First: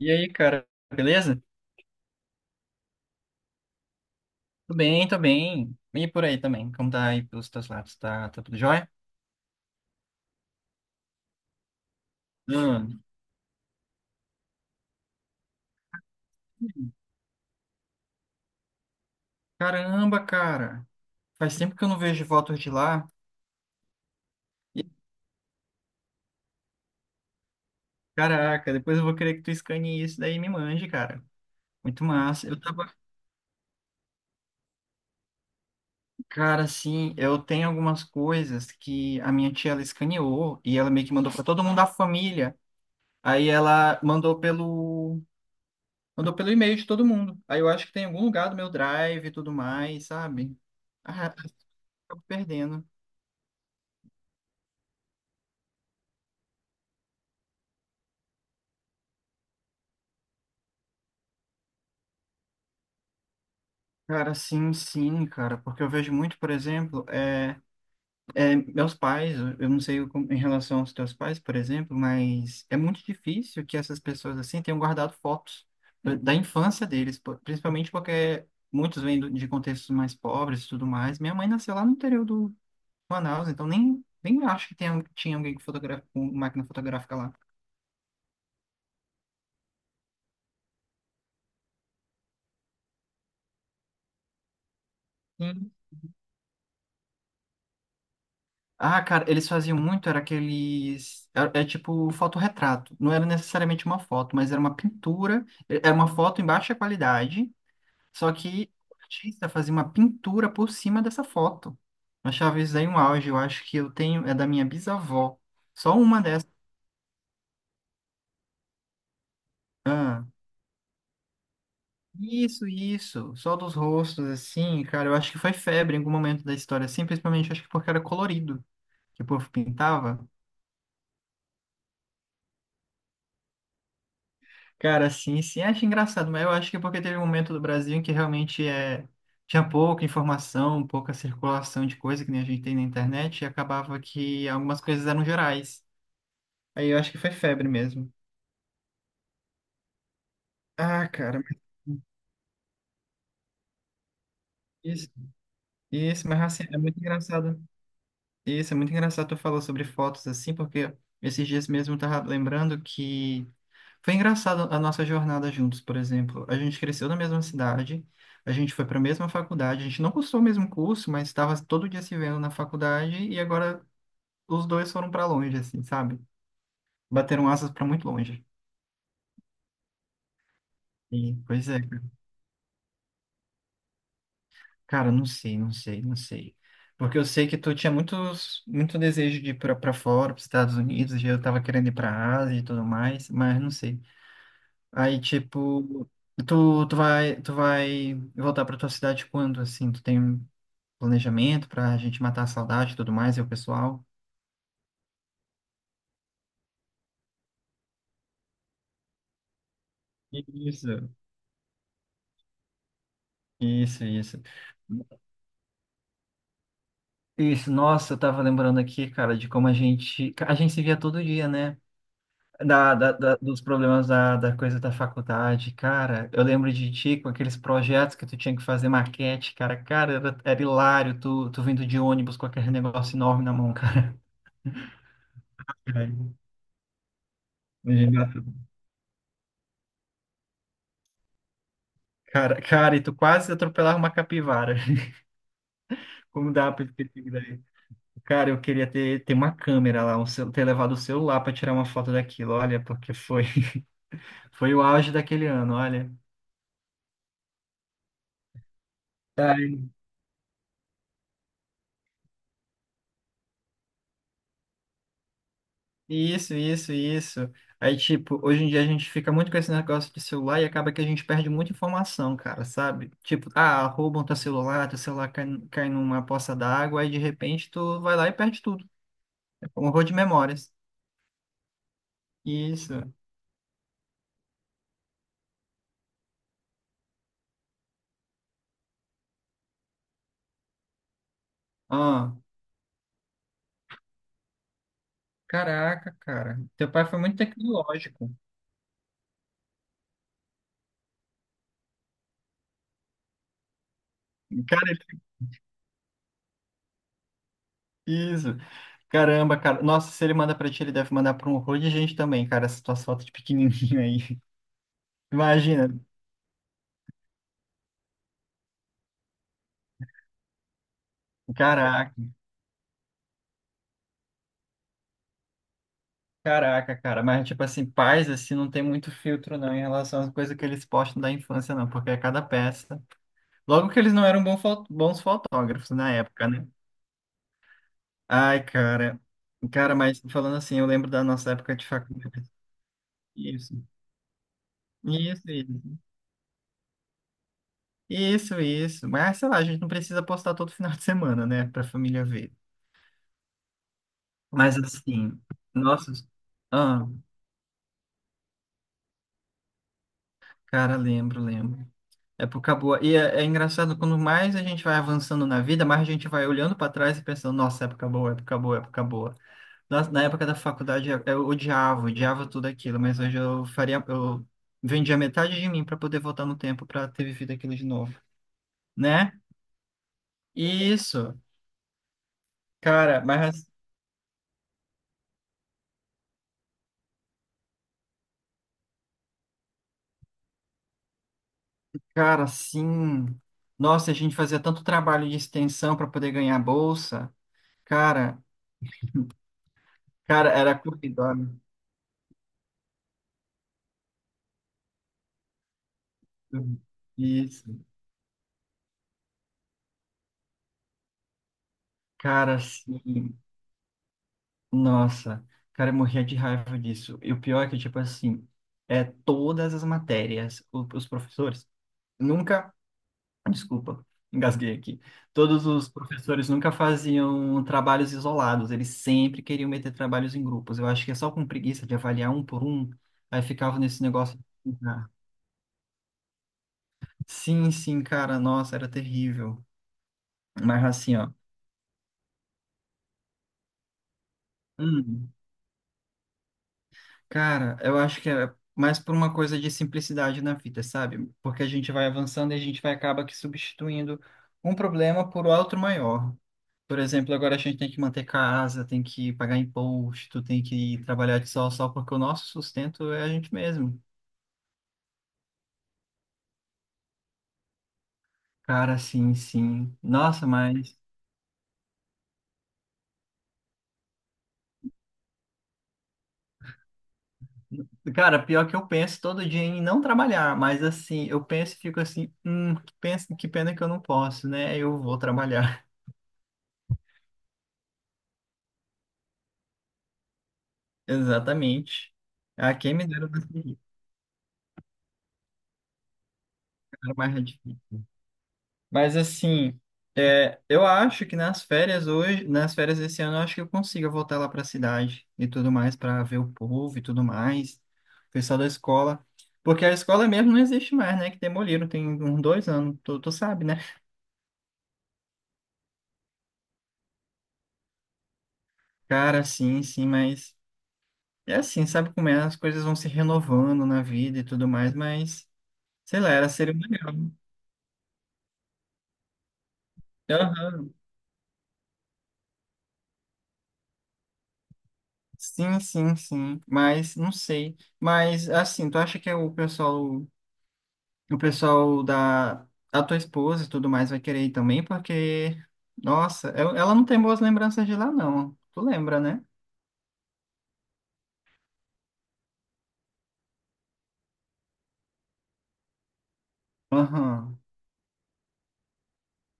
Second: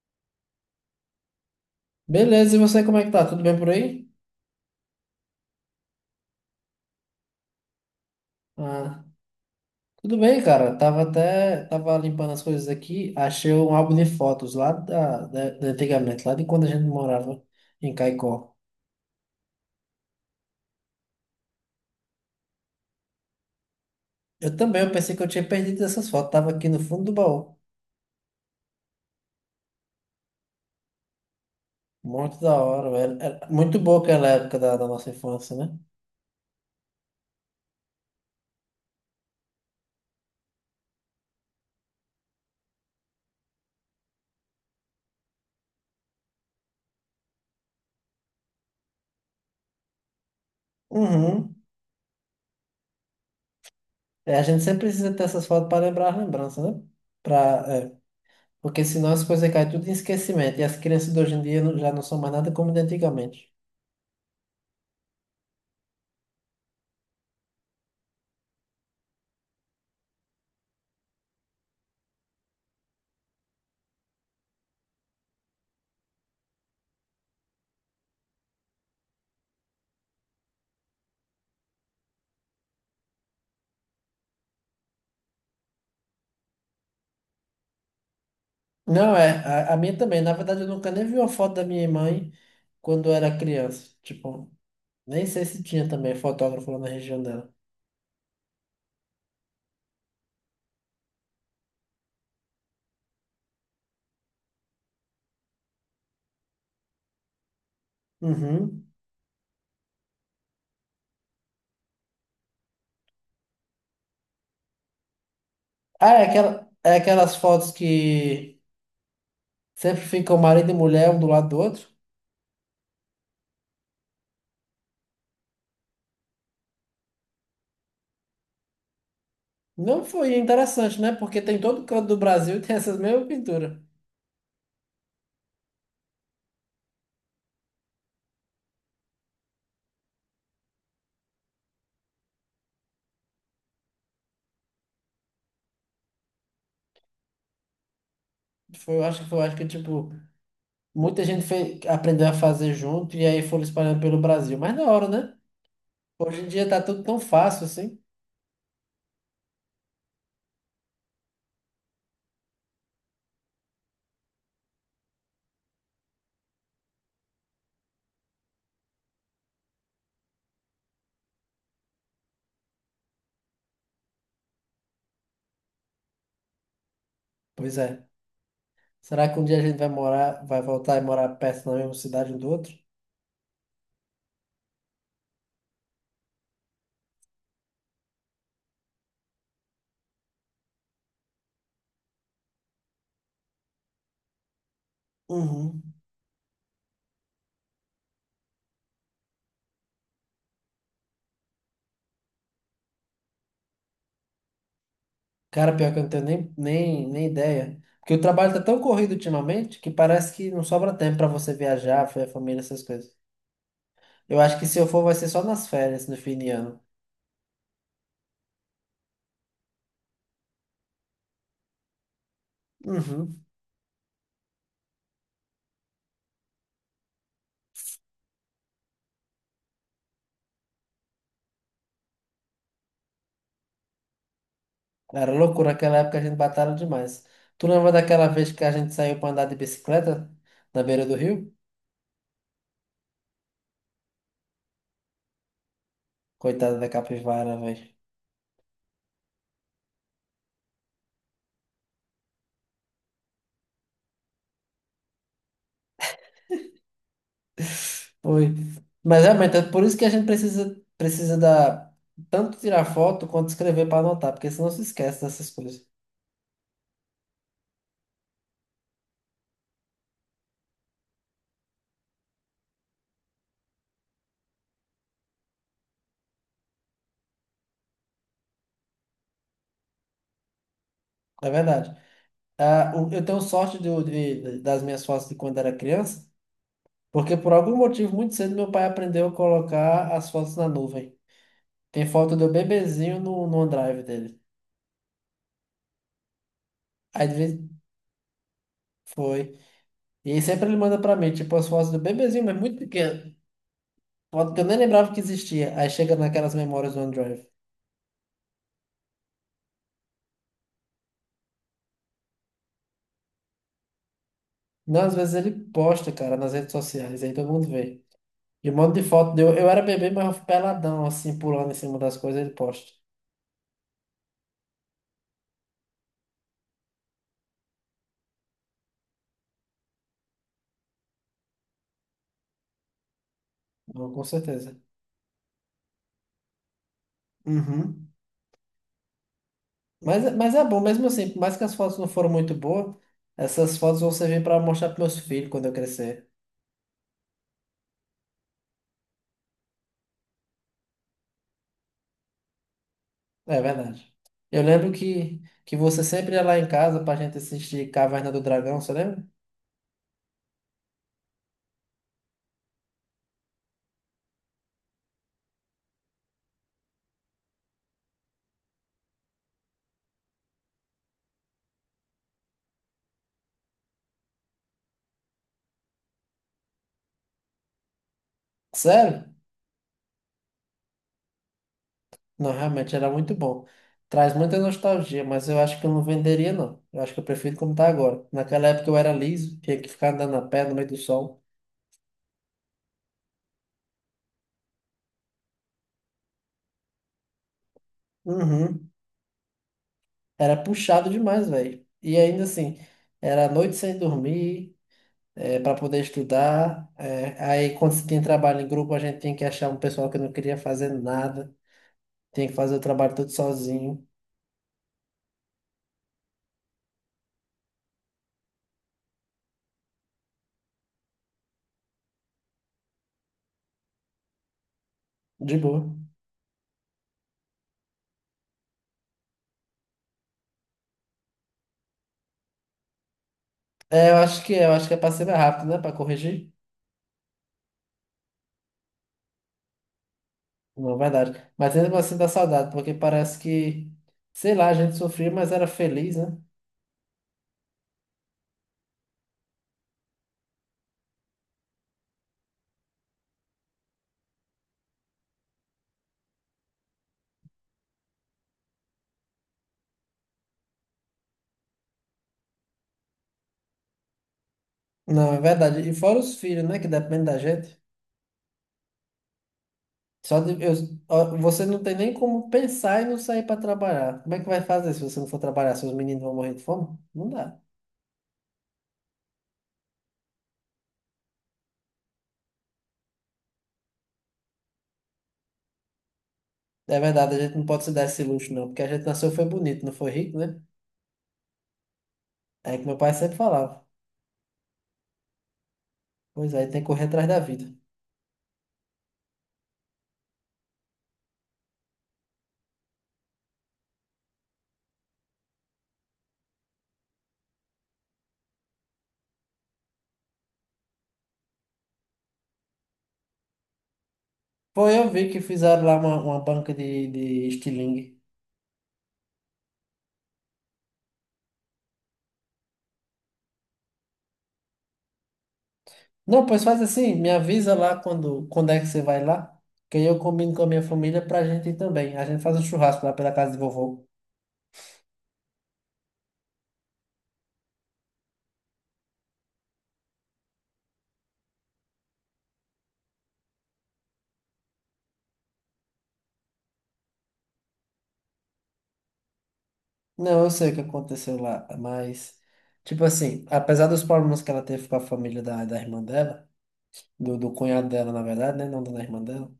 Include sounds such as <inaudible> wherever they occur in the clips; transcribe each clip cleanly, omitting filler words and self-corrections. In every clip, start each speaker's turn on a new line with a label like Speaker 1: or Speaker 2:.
Speaker 1: E aí, cara, beleza?
Speaker 2: Beleza, e você como é que tá? Tudo bem por aí?
Speaker 1: Tudo bem, tô bem. E por aí também, como tá aí pelos teus lados? Tá tudo jóia?
Speaker 2: Ah, tudo bem, cara. Tava limpando as coisas
Speaker 1: Hum.
Speaker 2: aqui, achei um álbum de fotos lá da antigamente, lá de quando a gente morava em Caicó.
Speaker 1: Caramba, cara, faz tempo que eu não vejo fotos de lá.
Speaker 2: Eu também,
Speaker 1: E,
Speaker 2: eu pensei que eu tinha perdido essas fotos, tava aqui no fundo do baú.
Speaker 1: caraca, depois eu vou querer que tu escane isso daí e me mande, cara. Muito
Speaker 2: Muito
Speaker 1: massa.
Speaker 2: da
Speaker 1: Eu
Speaker 2: hora,
Speaker 1: tava,
Speaker 2: velho. Era muito boa aquela época da nossa infância, né?
Speaker 1: cara, assim, eu tenho algumas coisas que a minha tia ela escaneou e ela meio que mandou pra todo mundo da família. Aí ela mandou pelo Mandou pelo e-mail de todo mundo. Aí eu acho que tem em algum lugar do meu drive e tudo mais, sabe? Ah,
Speaker 2: Uhum.
Speaker 1: acabo perdendo.
Speaker 2: É, a gente sempre precisa ter essas fotos para lembrar as lembranças, né? Pra, é, Porque senão as coisas caem tudo em esquecimento e as crianças de hoje em dia já não são mais nada como de antigamente.
Speaker 1: Cara, sim, sim, cara, porque eu vejo muito, por exemplo, meus pais, eu não sei em relação aos teus pais, por exemplo, mas é muito difícil que essas pessoas assim tenham guardado fotos da infância deles, principalmente porque muitos vêm de contextos mais pobres e tudo mais. Minha mãe nasceu lá no interior do Manaus, então nem acho que tinha alguém com com máquina fotográfica lá.
Speaker 2: Não, é, a minha também. Na verdade, eu nunca nem vi uma foto da minha mãe quando eu era criança. Tipo, nem sei se tinha também fotógrafo lá na região dela.
Speaker 1: Ah, cara, eles faziam muito, era aqueles. É tipo fotorretrato. Não era necessariamente uma foto, mas era uma pintura. Era uma foto em baixa qualidade, só que
Speaker 2: Uhum.
Speaker 1: o artista fazia uma pintura por cima dessa foto. Eu achava isso aí um auge. Eu acho que eu tenho. É da minha bisavó. Só
Speaker 2: Ah,
Speaker 1: uma
Speaker 2: é,
Speaker 1: dessas.
Speaker 2: aquela, é aquelas fotos que sempre
Speaker 1: Ah,
Speaker 2: ficam marido e mulher um do lado do outro.
Speaker 1: isso. Só dos rostos, assim, cara. Eu acho que foi febre em algum momento da história, assim, principalmente acho que porque era colorido, que o povo
Speaker 2: Não
Speaker 1: pintava.
Speaker 2: foi interessante, né? Porque tem todo canto do Brasil e tem essas mesmas pinturas.
Speaker 1: Cara, sim, sim, acho engraçado, mas eu acho que é porque teve um momento do Brasil em que realmente é, tinha pouca informação, pouca circulação de coisa que nem a gente tem na internet, e acabava que algumas coisas eram gerais. Aí eu acho que foi febre mesmo.
Speaker 2: Foi, eu acho que, tipo,
Speaker 1: Ah,
Speaker 2: muita
Speaker 1: cara,
Speaker 2: gente fez, aprendeu a fazer junto e aí foram espalhando pelo Brasil. Mas na hora,
Speaker 1: isso,
Speaker 2: né?
Speaker 1: isso, mas
Speaker 2: Hoje em
Speaker 1: assim,
Speaker 2: dia
Speaker 1: é
Speaker 2: tá
Speaker 1: muito
Speaker 2: tudo tão
Speaker 1: engraçado.
Speaker 2: fácil assim.
Speaker 1: Isso, é muito engraçado tu falou sobre fotos assim, porque esses dias mesmo eu tava lembrando que foi engraçado a nossa jornada juntos, por exemplo. A gente cresceu na mesma cidade, a gente foi para a mesma faculdade, a gente não cursou o mesmo curso, mas estava todo dia se vendo na faculdade e agora os dois foram para longe, assim, sabe? Bateram asas
Speaker 2: Pois
Speaker 1: para
Speaker 2: é.
Speaker 1: muito longe.
Speaker 2: Será que um dia a gente vai morar, vai voltar e morar
Speaker 1: E, pois
Speaker 2: perto na
Speaker 1: é,
Speaker 2: mesma
Speaker 1: cara,
Speaker 2: cidade um do outro?
Speaker 1: cara, não sei. Porque eu sei que tu tinha muito desejo de ir para fora, para os Estados Unidos, e eu tava querendo ir para a Ásia e tudo mais, mas não sei. Aí,
Speaker 2: Uhum.
Speaker 1: tipo, tu vai voltar para tua cidade quando, assim? Tu tem planejamento para a gente matar a saudade e tudo mais, e o pessoal.
Speaker 2: Cara, pior que eu não tenho nem ideia. Porque o trabalho tá tão corrido ultimamente que parece que não
Speaker 1: Isso,
Speaker 2: sobra tempo pra você viajar, ver a família, essas coisas. Eu
Speaker 1: isso.
Speaker 2: acho que se eu for, vai ser só nas férias, no fim de ano.
Speaker 1: Isso, nossa, eu tava lembrando aqui, cara, de como a gente se via todo dia, né?
Speaker 2: Uhum.
Speaker 1: Dos problemas da coisa da faculdade, cara. Eu lembro de ti com aqueles projetos que tu tinha que fazer maquete, cara. Cara, era hilário tu vindo de ônibus com aquele negócio enorme na mão, cara.
Speaker 2: Era loucura, naquela
Speaker 1: Ai,
Speaker 2: época a gente batalha demais. Tu lembra daquela
Speaker 1: imagina.
Speaker 2: vez que a gente saiu pra andar de bicicleta na beira do rio?
Speaker 1: Cara, e tu quase atropelava uma capivara. <laughs> Como dá a
Speaker 2: Coitada da
Speaker 1: perspectiva.
Speaker 2: capivara, velho.
Speaker 1: Cara, eu queria ter uma câmera lá, ter levado o celular para tirar uma foto daquilo, olha, porque foi, <laughs> foi o auge daquele ano, olha.
Speaker 2: Foi. Mas realmente é
Speaker 1: Ai,
Speaker 2: por isso que a gente precisa tanto tirar foto quanto escrever para anotar, porque senão se esquece dessas coisas.
Speaker 1: Isso. Aí, tipo, hoje em dia a gente fica muito com esse negócio de celular e acaba que a gente perde muita informação, cara, sabe? Tipo, ah, roubam teu celular cai numa poça d'água, aí de repente tu vai lá e perde tudo. É um horror de memórias.
Speaker 2: É verdade. Ah,
Speaker 1: Isso.
Speaker 2: eu tenho sorte das minhas fotos de quando era criança, porque por algum motivo muito cedo meu pai aprendeu a colocar as fotos na nuvem. Tem
Speaker 1: Ah,
Speaker 2: foto do bebezinho no OneDrive dele.
Speaker 1: caraca, cara. Teu pai foi
Speaker 2: Aí de
Speaker 1: muito
Speaker 2: vez
Speaker 1: tecnológico.
Speaker 2: foi. E aí sempre ele manda para mim, tipo, as fotos do bebezinho, mas muito pequeno. Foto que eu nem
Speaker 1: Cara,
Speaker 2: lembrava que existia. Aí chega naquelas memórias do OneDrive.
Speaker 1: isso. Caramba, cara. Nossa, se ele manda pra ti, ele deve mandar pra um horror de gente também, cara, essa tua foto de pequenininho aí.
Speaker 2: Não, às
Speaker 1: <laughs>
Speaker 2: vezes ele
Speaker 1: Imagina.
Speaker 2: posta, cara, nas redes sociais, aí todo mundo vê. E um monte de foto deu. Eu era bebê, mas eu fui peladão, assim, pulando em cima
Speaker 1: Caraca,
Speaker 2: das coisas, ele posta.
Speaker 1: caraca, cara. Mas, tipo assim, pais, assim, não tem muito filtro, não, em relação às coisas que eles postam da infância, não, porque é cada peça. Logo que
Speaker 2: Não,
Speaker 1: eles
Speaker 2: com
Speaker 1: não eram
Speaker 2: certeza.
Speaker 1: bons fotógrafos na época, né?
Speaker 2: Uhum.
Speaker 1: Ai, cara. Cara, mas
Speaker 2: Mas
Speaker 1: falando
Speaker 2: é
Speaker 1: assim,
Speaker 2: bom,
Speaker 1: eu
Speaker 2: mesmo
Speaker 1: lembro da
Speaker 2: assim, por
Speaker 1: nossa
Speaker 2: mais que as
Speaker 1: época de
Speaker 2: fotos não foram
Speaker 1: faculdade.
Speaker 2: muito boas, essas
Speaker 1: Isso.
Speaker 2: fotos vão servir para mostrar para meus
Speaker 1: Isso,
Speaker 2: filhos quando eu
Speaker 1: isso.
Speaker 2: crescer.
Speaker 1: Isso. Mas, sei lá, a gente não precisa postar todo final de semana, né, pra família ver.
Speaker 2: É verdade. Eu
Speaker 1: Mas
Speaker 2: lembro
Speaker 1: assim,
Speaker 2: que você
Speaker 1: nossa,
Speaker 2: sempre ia lá em casa
Speaker 1: ah,
Speaker 2: pra gente assistir Caverna do Dragão, você lembra?
Speaker 1: cara, lembro. Época boa. E é engraçado, quando mais a gente vai avançando na vida, mais a gente vai olhando para trás e pensando, nossa, época boa. Nossa, na época da faculdade eu odiava tudo aquilo, mas hoje eu faria, eu vendia metade de mim para poder voltar no tempo para ter vivido aquilo de novo,
Speaker 2: Sério?
Speaker 1: né? Isso,
Speaker 2: Não, realmente era
Speaker 1: cara,
Speaker 2: muito bom.
Speaker 1: mas,
Speaker 2: Traz muita nostalgia, mas eu acho que eu não venderia, não. Eu acho que eu prefiro como tá agora. Naquela época eu era liso, tinha que ficar andando a pé no meio do sol.
Speaker 1: cara, sim. Nossa, a gente fazia tanto trabalho de extensão para poder ganhar bolsa. Cara,
Speaker 2: Uhum.
Speaker 1: cara,
Speaker 2: Era
Speaker 1: era
Speaker 2: puxado
Speaker 1: corredor.
Speaker 2: demais, velho. E ainda assim, era noite sem dormir, para poder estudar.
Speaker 1: Isso.
Speaker 2: Aí quando se tinha trabalho em grupo, a gente tinha que achar um pessoal que não queria fazer nada. Tinha que
Speaker 1: Cara,
Speaker 2: fazer o trabalho todo
Speaker 1: assim,
Speaker 2: sozinho.
Speaker 1: nossa. Cara, eu morria de raiva disso. E o pior é que, tipo assim, é todas as matérias, os professores nunca, desculpa, engasguei aqui.
Speaker 2: De
Speaker 1: Todos
Speaker 2: boa.
Speaker 1: os professores nunca faziam trabalhos isolados, eles sempre queriam meter trabalhos em grupos. Eu acho que é só com preguiça de avaliar um por um, aí ficava nesse negócio de
Speaker 2: Eu acho que é
Speaker 1: ficar.
Speaker 2: pra ser mais rápido, né? Pra corrigir.
Speaker 1: Sim, sim, cara, nossa, era terrível. Mas
Speaker 2: Não,
Speaker 1: assim, ó.
Speaker 2: verdade. Mas mesmo assim dá saudade, porque parece que, sei lá, a gente sofria,
Speaker 1: Hum,
Speaker 2: mas era feliz, né?
Speaker 1: cara, eu acho que é mais por uma coisa de simplicidade na vida, sabe? Porque a gente vai avançando e a gente vai acaba que substituindo um problema por outro maior. Por exemplo, agora a gente tem que manter casa, tem que pagar imposto, tem que trabalhar de sol a sol, porque o nosso sustento é a gente mesmo.
Speaker 2: Não, é verdade. E fora os filhos, né? Que depende da gente.
Speaker 1: Cara, sim, sim.
Speaker 2: Só
Speaker 1: Nossa,
Speaker 2: de, eu,
Speaker 1: mas.
Speaker 2: Ó, você não tem nem como pensar e não sair para trabalhar. Como é que vai fazer se você não for trabalhar? Seus meninos vão morrer de fome? Não dá.
Speaker 1: Cara, pior que eu penso todo dia em não trabalhar, mas assim, eu penso e fico assim, que pena que eu não posso, né? Eu vou trabalhar.
Speaker 2: É verdade, a gente não pode se dar esse luxo, não, porque a gente nasceu foi bonito, não foi rico, né?
Speaker 1: <laughs> Exatamente. Ah,
Speaker 2: É que
Speaker 1: quem
Speaker 2: meu
Speaker 1: me
Speaker 2: pai
Speaker 1: dera.
Speaker 2: sempre falava. Pois é, tem que correr
Speaker 1: Era
Speaker 2: atrás da
Speaker 1: mais
Speaker 2: vida.
Speaker 1: difícil. Mas assim, é, eu acho que nas férias hoje, nas férias desse ano, eu acho que eu consigo voltar lá para a cidade e tudo mais para ver o povo e tudo mais, o pessoal da escola, porque a escola mesmo não existe mais, né? Que demoliram tem uns dois anos, tu sabe, né?
Speaker 2: Foi, eu vi que fizeram lá uma banca de estilingue.
Speaker 1: Cara, sim, sim, mas é assim, sabe como é? As coisas vão se renovando na vida e tudo mais, mas sei lá,
Speaker 2: Não,
Speaker 1: era
Speaker 2: pois
Speaker 1: ser
Speaker 2: faz assim,
Speaker 1: legal.
Speaker 2: me avisa lá quando é que você vai lá, que aí eu combino com a minha
Speaker 1: Aham.
Speaker 2: família pra gente ir também. A gente faz um churrasco lá pela casa de vovô.
Speaker 1: Sim, mas não sei. Mas assim, tu acha que é o pessoal da tua esposa e tudo mais vai querer ir também, porque, nossa, ela não tem boas lembranças de lá, não. Tu lembra, né?
Speaker 2: Não, eu sei o que aconteceu lá, mas, tipo assim, apesar dos problemas que ela teve com a família da irmã dela, do
Speaker 1: Aham,
Speaker 2: cunhado dela, na verdade, né? Não da irmã dela,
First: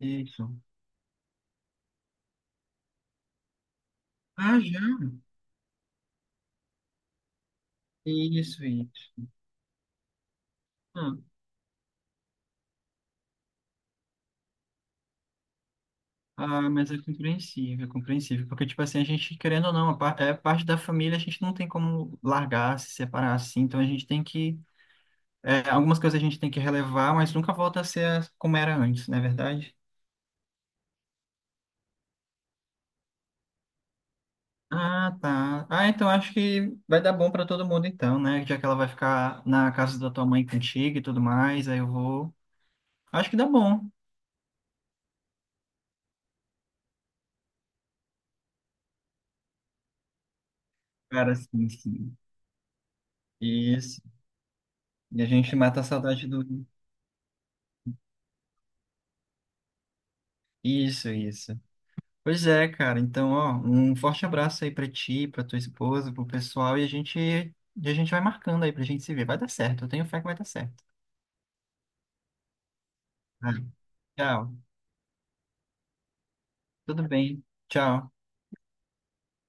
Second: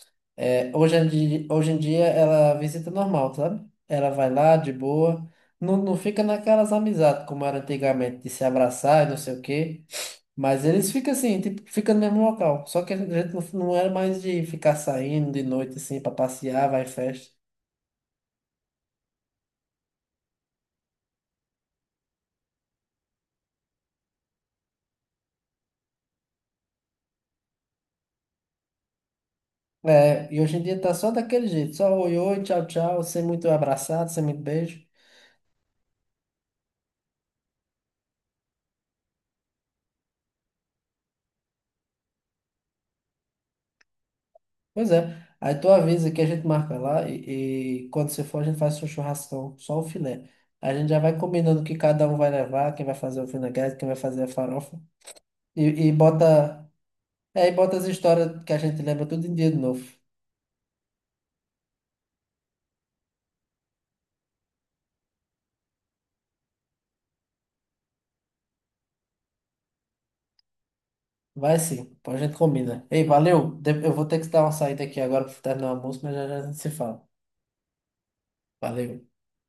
Speaker 1: isso.
Speaker 2: é, hoje em dia ela visita normal, sabe? Ela vai lá
Speaker 1: Ah,
Speaker 2: de
Speaker 1: já?
Speaker 2: boa, não, não fica naquelas amizades como era antigamente, de se
Speaker 1: Isso,
Speaker 2: abraçar e
Speaker 1: isso.
Speaker 2: não sei o quê. Mas eles ficam
Speaker 1: Ah,
Speaker 2: assim, tipo, fica no mesmo local. Só que a gente não, não era mais de ficar saindo de noite assim pra passear, vai em
Speaker 1: mas é
Speaker 2: festa.
Speaker 1: é compreensível. Porque, tipo assim, a gente, querendo ou não, é parte da família, a gente não tem como largar, se separar assim. Então a gente tem que. É, algumas coisas a gente tem que relevar, mas nunca volta a ser como era antes, não é verdade?
Speaker 2: É, e hoje em dia tá só daquele jeito, só oi, oi, tchau, tchau, sem muito abraçado, sem muito beijo.
Speaker 1: Ah, tá. Ah, então acho que vai dar bom pra todo mundo então, né? Já que ela vai ficar na casa da tua mãe contigo e tudo mais, aí eu vou. Acho que dá bom.
Speaker 2: Pois é. Aí tu avisa que a gente marca lá e quando você for a gente faz um churrascão, só o filé. A gente já vai
Speaker 1: Cara,
Speaker 2: combinando o
Speaker 1: sim,
Speaker 2: que cada um
Speaker 1: sim.
Speaker 2: vai levar, quem vai fazer o vinagrete, quem vai
Speaker 1: Isso.
Speaker 2: fazer a farofa.
Speaker 1: E a gente
Speaker 2: E,
Speaker 1: mata a
Speaker 2: e
Speaker 1: saudade do.
Speaker 2: bota, e bota as histórias que a gente lembra tudo em dia de novo.
Speaker 1: Isso, isso. Pois é, cara. Então, ó, um forte abraço aí pra ti, pra tua esposa, pro pessoal e e a gente vai marcando aí pra gente se ver. Vai dar certo. Eu tenho fé que vai dar certo.
Speaker 2: Vai sim, depois a gente combina. Ei, valeu.
Speaker 1: Vai.
Speaker 2: Eu vou ter que dar uma
Speaker 1: Tchau.
Speaker 2: saída aqui agora para terminar o almoço, mas já a gente se fala.
Speaker 1: Tudo bem. Tchau.
Speaker 2: Valeu.